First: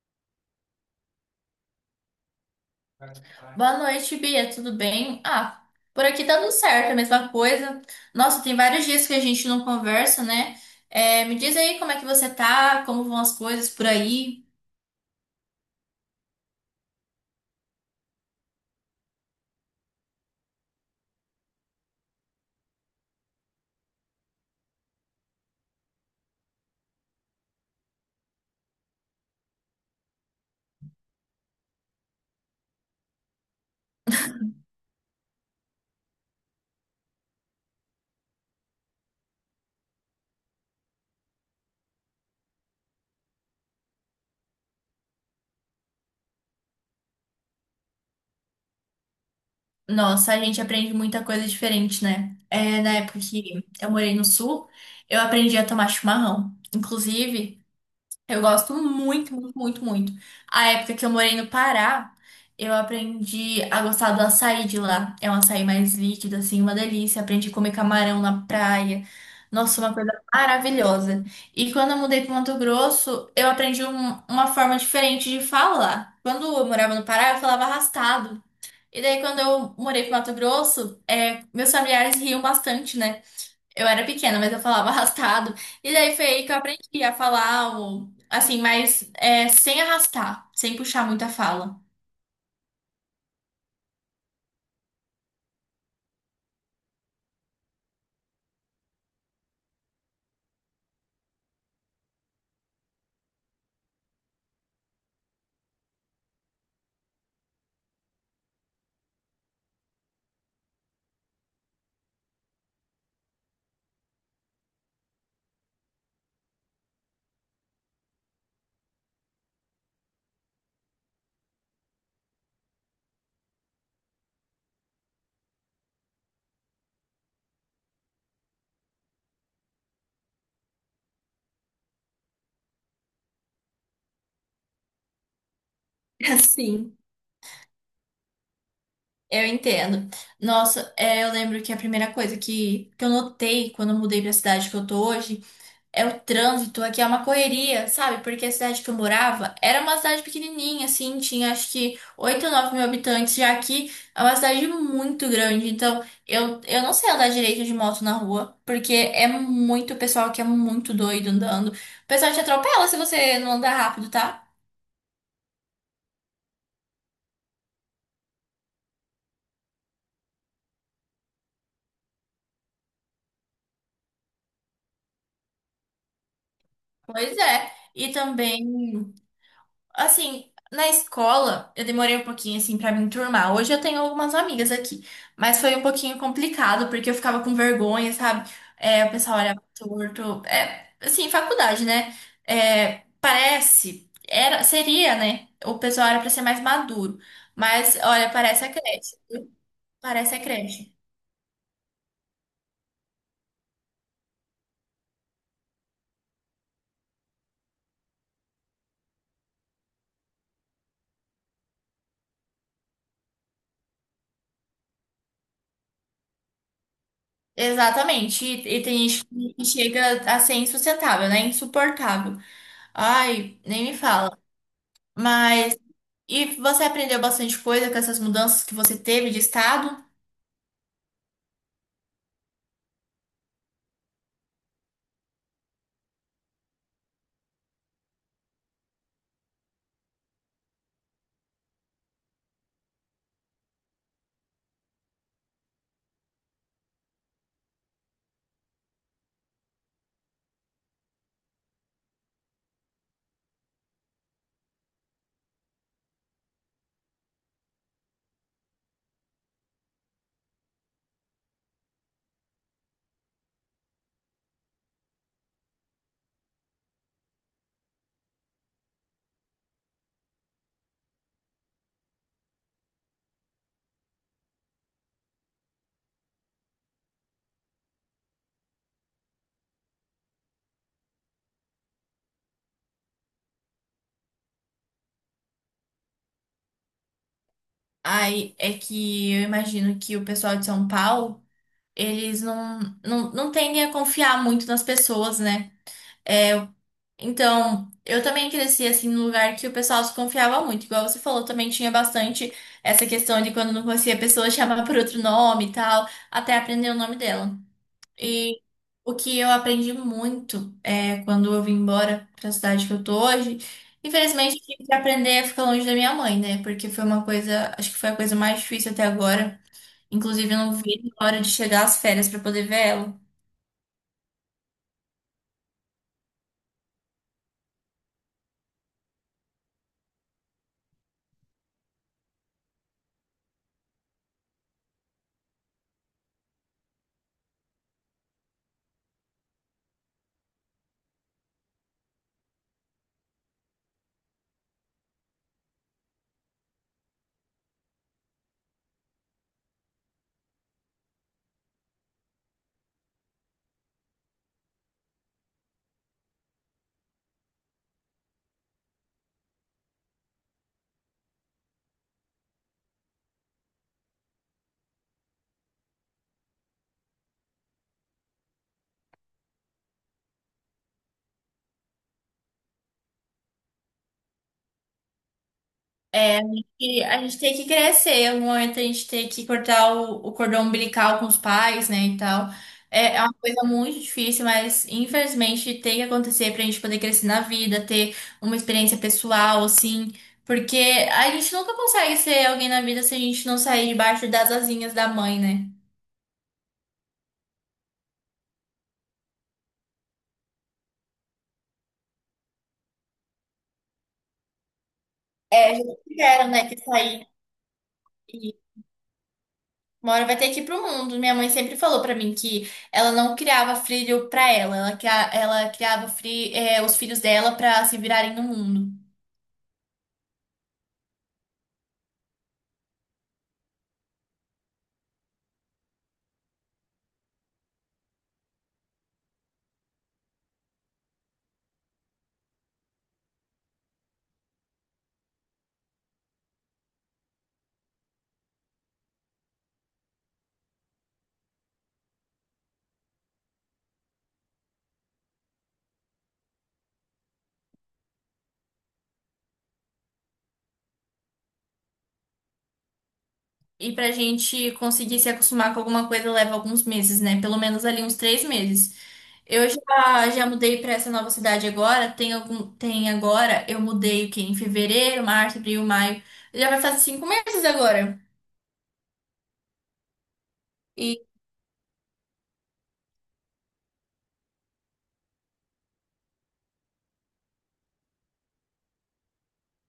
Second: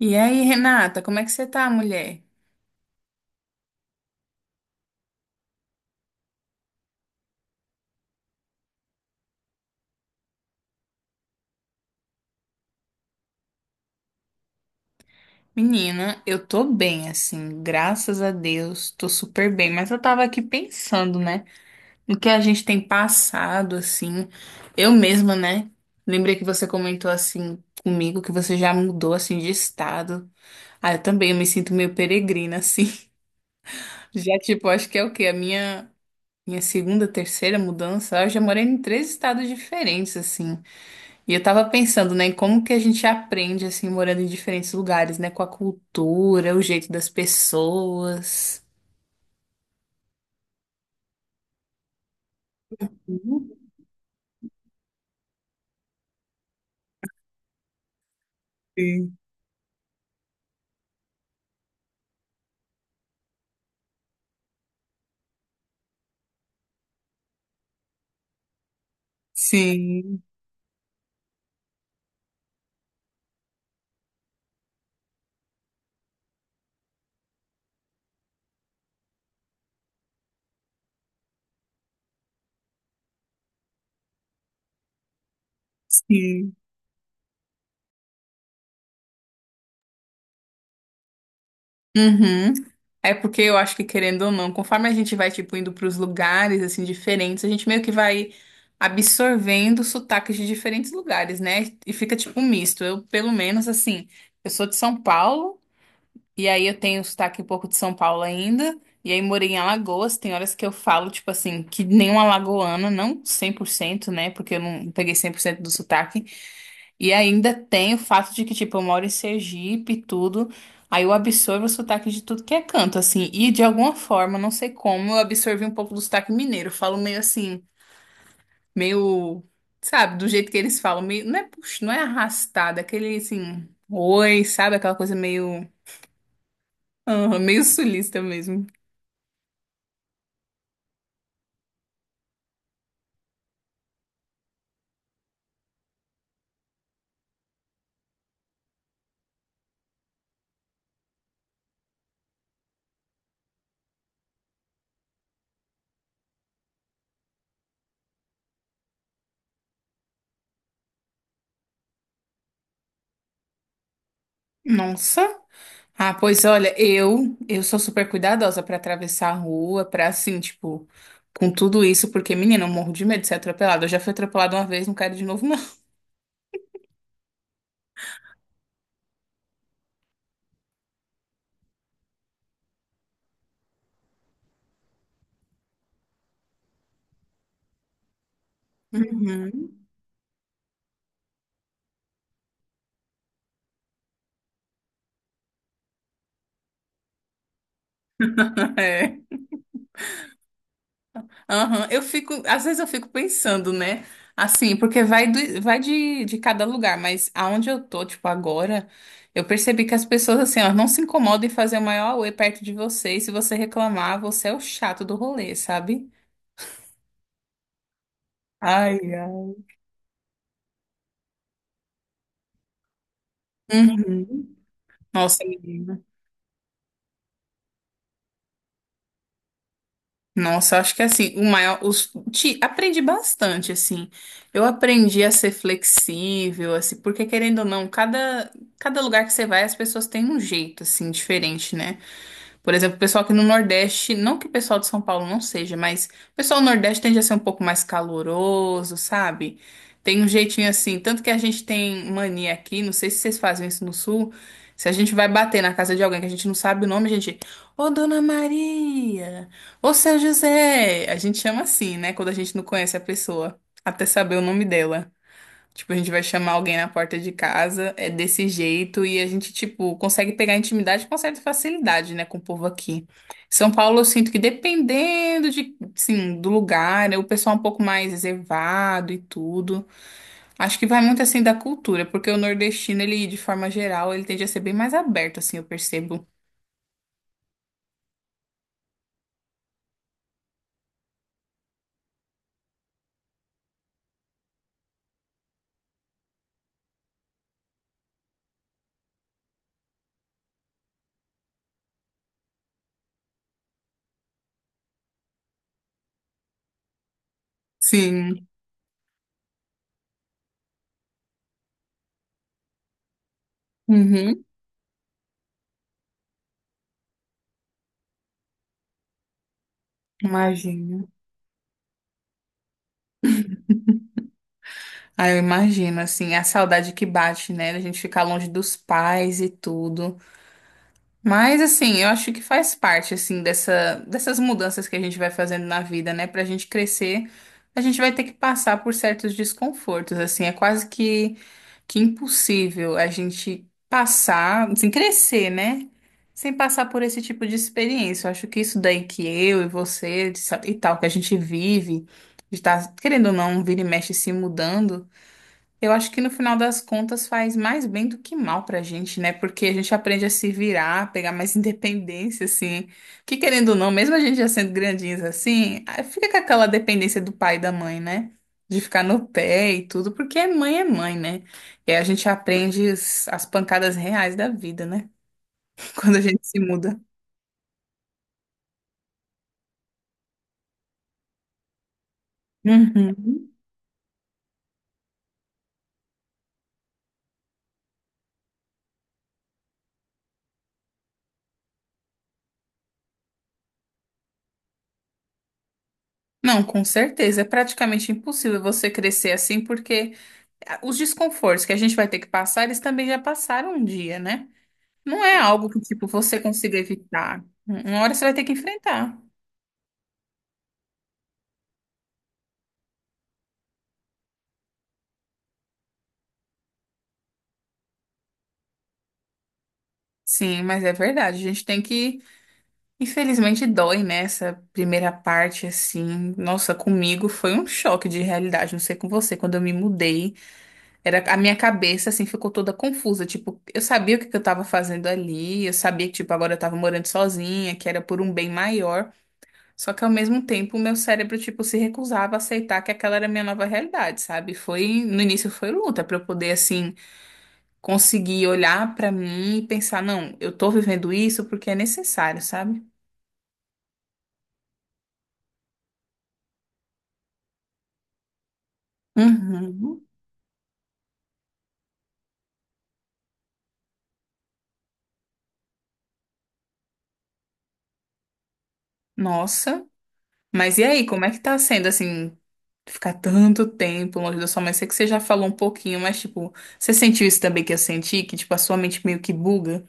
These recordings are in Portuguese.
E aí, Renata, como é que você tá, mulher? Boa noite, Bia, tudo bem? Ah, por aqui tá tudo certo, a mesma coisa. Nossa, tem vários dias que a gente não conversa, né? É, me diz aí como é que você tá, como vão as coisas por aí. Menina, eu tô bem, assim, graças a Deus, tô super bem, mas eu tava aqui pensando, né, no que a gente tem passado, assim, eu mesma, né, lembrei que você comentou, assim, comigo, que você já mudou, assim, de estado. Ah, eu também, eu me sinto meio peregrina, assim, já, tipo, acho que é o quê, a minha segunda, terceira mudança, eu já morei em três estados diferentes, assim. E eu tava pensando, né, em como que a gente aprende, assim, morando em diferentes lugares, né, com a cultura, o jeito das pessoas. Nossa, a gente aprende muita coisa diferente, né? É, na época que eu morei no sul, eu aprendi a tomar chimarrão. Inclusive, eu gosto Sim, muito, muito, muito, muito. A época que eu morei no Pará, eu aprendi a gostar do açaí de lá. É um açaí mais líquido, assim, uma delícia. Aprendi a comer camarão na praia. Nossa, uma coisa sim. maravilhosa. E quando eu mudei para Mato Grosso, eu aprendi uma forma diferente de falar. Quando eu morava no Pará, eu falava arrastado. E daí, quando eu morei para Mato Grosso, é, meus familiares riam bastante, né? Eu era pequena, mas eu falava arrastado. E daí foi aí que Sim. eu aprendi a falar, o, assim, mas é, sem arrastar, sem puxar muito a fala. Uhum. É porque eu acho que, querendo ou não, conforme a gente vai, tipo, indo pros lugares, assim, diferentes, a gente meio que vai absorvendo sotaques de diferentes lugares, né, e fica, tipo, um misto. Eu, pelo menos, assim, eu sou de São Paulo. E aí eu tenho sotaque um pouco de São Paulo ainda. E aí morei em Alagoas. Tem horas que eu falo, tipo assim, que nem uma alagoana, não 100%, né? Porque eu não peguei 100% do sotaque. E ainda tem o fato de que, tipo, eu moro em Sergipe e tudo. Aí eu absorvo o sotaque de tudo que é canto, assim. E de alguma forma, não sei como, eu absorvi um pouco do sotaque mineiro. Eu falo meio assim, meio, sabe, do jeito que eles falam. Meio, não é, puxa, não é arrastado, é aquele assim, oi, sabe? Aquela coisa meio, Sim. aham, meio sulista mesmo. Eu entendo. Nossa, é, eu lembro que a primeira coisa que eu notei quando eu mudei pra cidade que eu tô hoje. É o trânsito aqui, é uma correria, sabe? Porque a cidade que eu morava era uma cidade pequenininha, assim, tinha acho que 8 ou 9 mil habitantes, já aqui é uma cidade muito grande, então eu não sei andar direito de moto na rua, porque é muito pessoal que é muito doido andando. O pessoal te atropela se você não andar rápido, tá? Nossa. Ah, pois olha, eu sou super cuidadosa pra atravessar a rua, pra assim, tipo, com tudo isso, porque menina, eu morro de medo de ser atropelada. Eu já fui atropelada uma vez, não quero de novo, não. Pois é. E também. Assim, na escola, eu demorei um pouquinho, assim, pra me enturmar. Hoje eu tenho algumas amigas aqui, mas foi um pouquinho complicado, porque eu ficava com vergonha, sabe? É, o pessoal olhava Uhum. torto. É, assim, faculdade, né? É, parece, era, seria, né? O pessoal era pra ser mais maduro. Mas, olha, parece a creche. É. Parece a creche. Aham. Eu fico, às vezes eu fico pensando, né? Assim, porque vai, vai de cada lugar, mas aonde eu tô, tipo, agora, eu percebi que as pessoas, assim, ó, não se incomodam em fazer o maior auê perto de você, e se você reclamar, você é o chato do rolê, sabe? Exatamente. E Ai, tem gente ai. que chega a ser insustentável, né? Insuportável. Ai, nem me fala. Uhum. Nossa, Mas. menina. E você aprendeu bastante coisa com essas mudanças que você teve de estado? Nossa, acho que é assim, o maior, os, te, aprendi bastante, assim. Eu aprendi a ser flexível, assim, porque querendo ou não, cada lugar que você vai, as pessoas têm um jeito, assim, diferente, né? Por exemplo, o pessoal aqui no Nordeste, não que o pessoal de São Paulo não seja, mas o pessoal do Nordeste tende a ser um pouco mais caloroso, sabe? Tem um jeitinho assim, tanto que a gente tem mania aqui, não sei se vocês fazem isso no Sul, se a gente vai bater na casa de alguém que a gente não sabe o nome, a gente, ô Dona Maria, ô Seu José, a gente chama assim, né, quando a gente não conhece a pessoa, até saber o nome dela. Tipo, a gente vai chamar alguém na porta de casa, é desse jeito, e a gente, tipo, consegue pegar intimidade com certa facilidade, né, com o povo aqui. São Paulo, eu sinto que dependendo de, sim, do lugar, né, o pessoal é um pouco mais reservado e tudo. Acho que vai muito, assim, da cultura, porque o nordestino, ele, de forma geral, ele tende a ser bem mais aberto, assim, eu percebo. Aí é que eu imagino que o pessoal de São Paulo, eles não, não, não tendem a confiar muito nas pessoas, né? É, então, eu também cresci assim num lugar que o pessoal se confiava muito. Igual você falou, também tinha bastante essa questão de quando não conhecia a pessoa chamar por outro nome e tal, até aprender o nome dela. Sim. E o que eu aprendi muito é quando eu vim embora para a cidade que eu tô hoje. Uhum. Infelizmente, eu tive que aprender a ficar longe da minha mãe, né? Porque foi uma coisa, acho que foi a coisa mais difícil até agora. Inclusive, eu não Imagino. vi a hora de chegar às férias para poder ver ela. Ah, eu imagino, assim, a saudade que bate, né, da gente ficar longe dos pais e tudo. Mas assim, eu acho que faz parte assim dessa, dessas mudanças que a gente vai fazendo na vida, né? Pra gente crescer, a gente vai ter que passar por certos desconfortos, assim, é quase que impossível a gente passar, assim, crescer, né? Sem passar por esse tipo de experiência. Eu acho que isso daí que eu e você de sa- e tal que a gente vive, de estar, querendo ou não, vira e mexe se mudando. Eu acho que no final das contas faz mais bem do que mal pra gente, né? Porque a gente aprende a se virar, a pegar mais independência, assim. Que querendo ou não, mesmo a gente já sendo grandinhos assim, ah, fica com aquela dependência do pai e da mãe, né? De ficar no pé e tudo, porque mãe é mãe, né? E aí a gente aprende as pancadas reais da vida, né? Quando a É, gente a se muda. gente, a gente tem que crescer, um momento a gente tem que cortar o cordão umbilical com os pais, né, e tal. É, é uma Uhum. coisa muito difícil, mas infelizmente tem que acontecer pra gente poder crescer na vida, ter uma experiência pessoal, assim, porque a gente nunca consegue ser alguém na vida se a gente não sair debaixo das asinhas da mãe, né? Não, com certeza. É praticamente impossível você crescer assim, porque ah, os desconfortos que a gente vai ter que passar, eles também já passaram um dia, né? Não é algo É, que, já tipo, você tiveram, né, consiga que sair. evitar. Uma hora você vai ter que enfrentar. Uma hora vai ter que ir pro mundo. Minha mãe sempre falou pra mim que ela não criava filho pra ela, ela, os filhos dela pra se virarem no mundo. Sim, mas é verdade. A gente tem que. Infelizmente, dói, né? Essa primeira parte, assim. Nossa, comigo foi um choque de realidade. Não sei com você. Quando eu me mudei, era a minha cabeça, assim, ficou toda confusa. Tipo, eu sabia o que que eu tava fazendo ali. Eu sabia que, tipo, agora eu tava morando sozinha, que era por um bem maior. Só que ao mesmo tempo, o meu cérebro, tipo, se recusava a aceitar que aquela era a minha nova realidade, sabe? Foi. No início foi luta pra eu poder, assim, conseguir olhar pra mim e pensar, não, eu tô vivendo isso porque é necessário, sabe? E pra gente conseguir se acostumar com alguma coisa leva alguns meses, né? Pelo menos ali uns 3 meses. Eu Uhum. já, já mudei pra essa nova cidade agora. Tem agora, eu mudei o quê? Em fevereiro, março, abril, maio. Já vai fazer 5 meses agora. Nossa. Mas e aí, E como é que tá sendo assim, ficar tanto tempo longe da sua mãe? Sei que você já falou um pouquinho, mas tipo, você sentiu isso também que eu senti, que tipo a sua mente meio que buga?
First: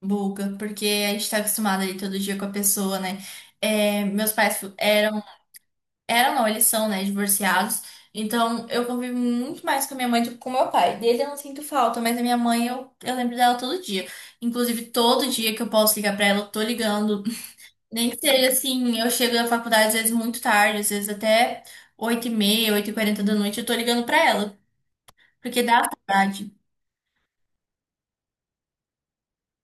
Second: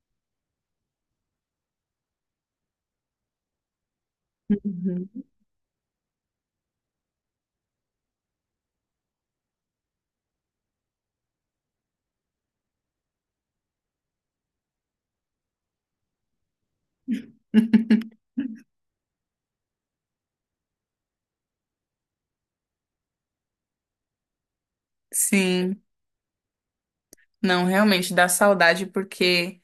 buga, porque a gente tá acostumado ali todo dia com a pessoa, né? É, meus pais eram. Uhum. Eram, não, eles são, né, divorciados. Então, eu convivo muito mais com a minha mãe do que com o meu pai. Dele eu não sinto falta, mas a minha mãe eu lembro dela todo dia. Inclusive, todo dia que eu posso ligar pra ela, eu tô ligando. Nem que seja assim, eu chego da faculdade às vezes muito tarde, às vezes até 8h30 8h40 da noite, eu tô ligando pra ela. Porque Sim. dá saudade. Não, realmente dá saudade porque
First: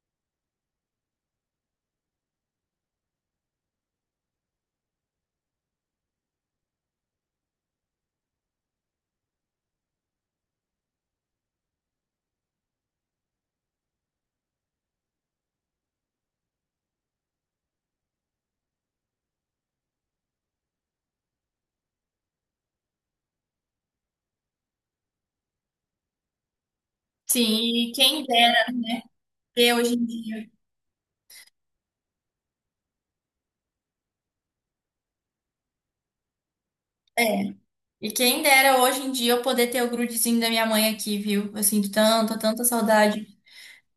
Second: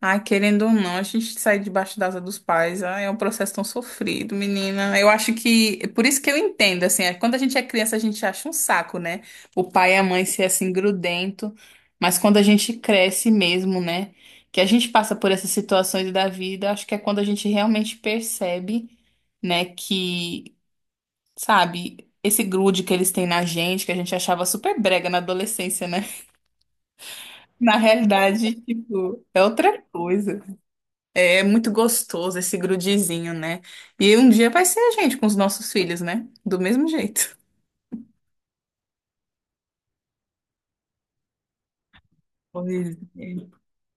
ai, querendo ou não, a gente sair debaixo da asa dos pais, ai, é um processo tão sofrido, menina. Eu acho que, por isso que eu entendo, assim, é, quando a gente é criança, a gente acha um saco, né? O pai e a mãe ser assim grudento, mas quando a gente cresce mesmo, né? Que a gente passa por essas situações da vida, acho que é quando a gente realmente percebe, né, que, sabe, esse grude que eles têm na gente, que a gente achava super brega na adolescência, né? Na Sim, e quem realidade, dera tipo, é ter outra hoje em coisa. dia. É muito gostoso esse grudizinho, né? E um dia vai ser a gente com os nossos filhos, né? Do mesmo jeito. É. E quem dera hoje em dia eu poder ter o grudezinho da minha mãe aqui, viu? Eu sinto tanta, tanta Pois saudade. é.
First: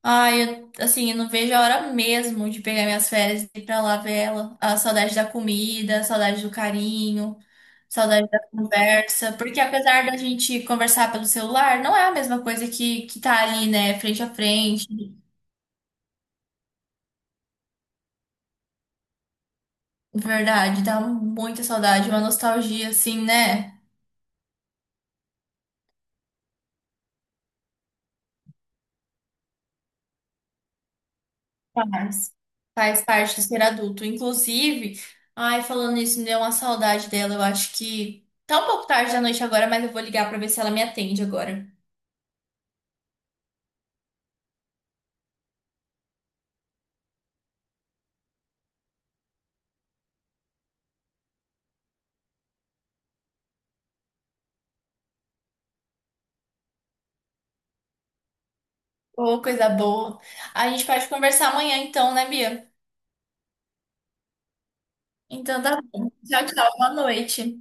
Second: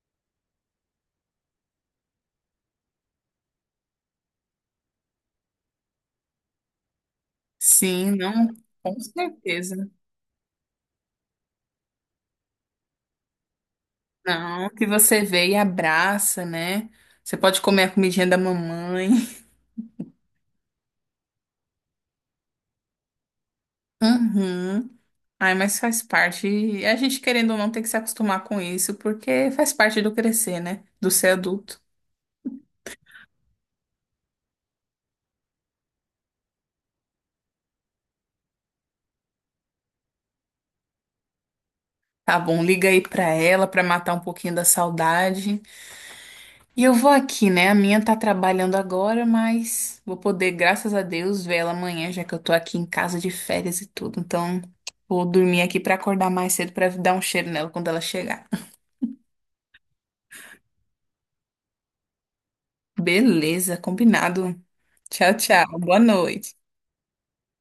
Ai, eu, assim, eu não vejo a hora mesmo de pegar minhas férias e ir pra lá ver ela. A saudade da comida, a saudade do carinho, Sim, saudade da não, com conversa. Porque certeza. apesar da gente conversar pelo celular, não é a mesma coisa que tá ali, né, frente a Não, que frente. você vê e abraça, né? Você pode comer a comidinha da mamãe. Verdade, dá muita saudade, uma nostalgia, assim, né? Uhum. Ai, mas faz parte. E a gente, querendo ou não, tem que se acostumar com isso, porque faz parte do crescer, né? Do ser adulto. Faz. Faz parte de ser adulto. Inclusive, ai, falando isso, me deu uma saudade dela. Eu acho que tá um pouco tarde da noite agora, mas eu vou ligar pra ver se ela me atende agora. Tá bom, liga aí pra ela pra matar um pouquinho da saudade. E eu vou aqui, né? A minha tá trabalhando agora, mas vou poder, graças a Deus, ver ela amanhã, já que eu tô aqui em casa de férias e tudo. Então, vou dormir aqui pra acordar mais cedo pra dar um cheiro nela quando ela chegar. Ô, coisa boa. A gente pode conversar amanhã, então, né, Bia? Beleza, combinado. Tchau, Então, tchau. tá Boa bom. Tchau, noite. tchau. Boa noite.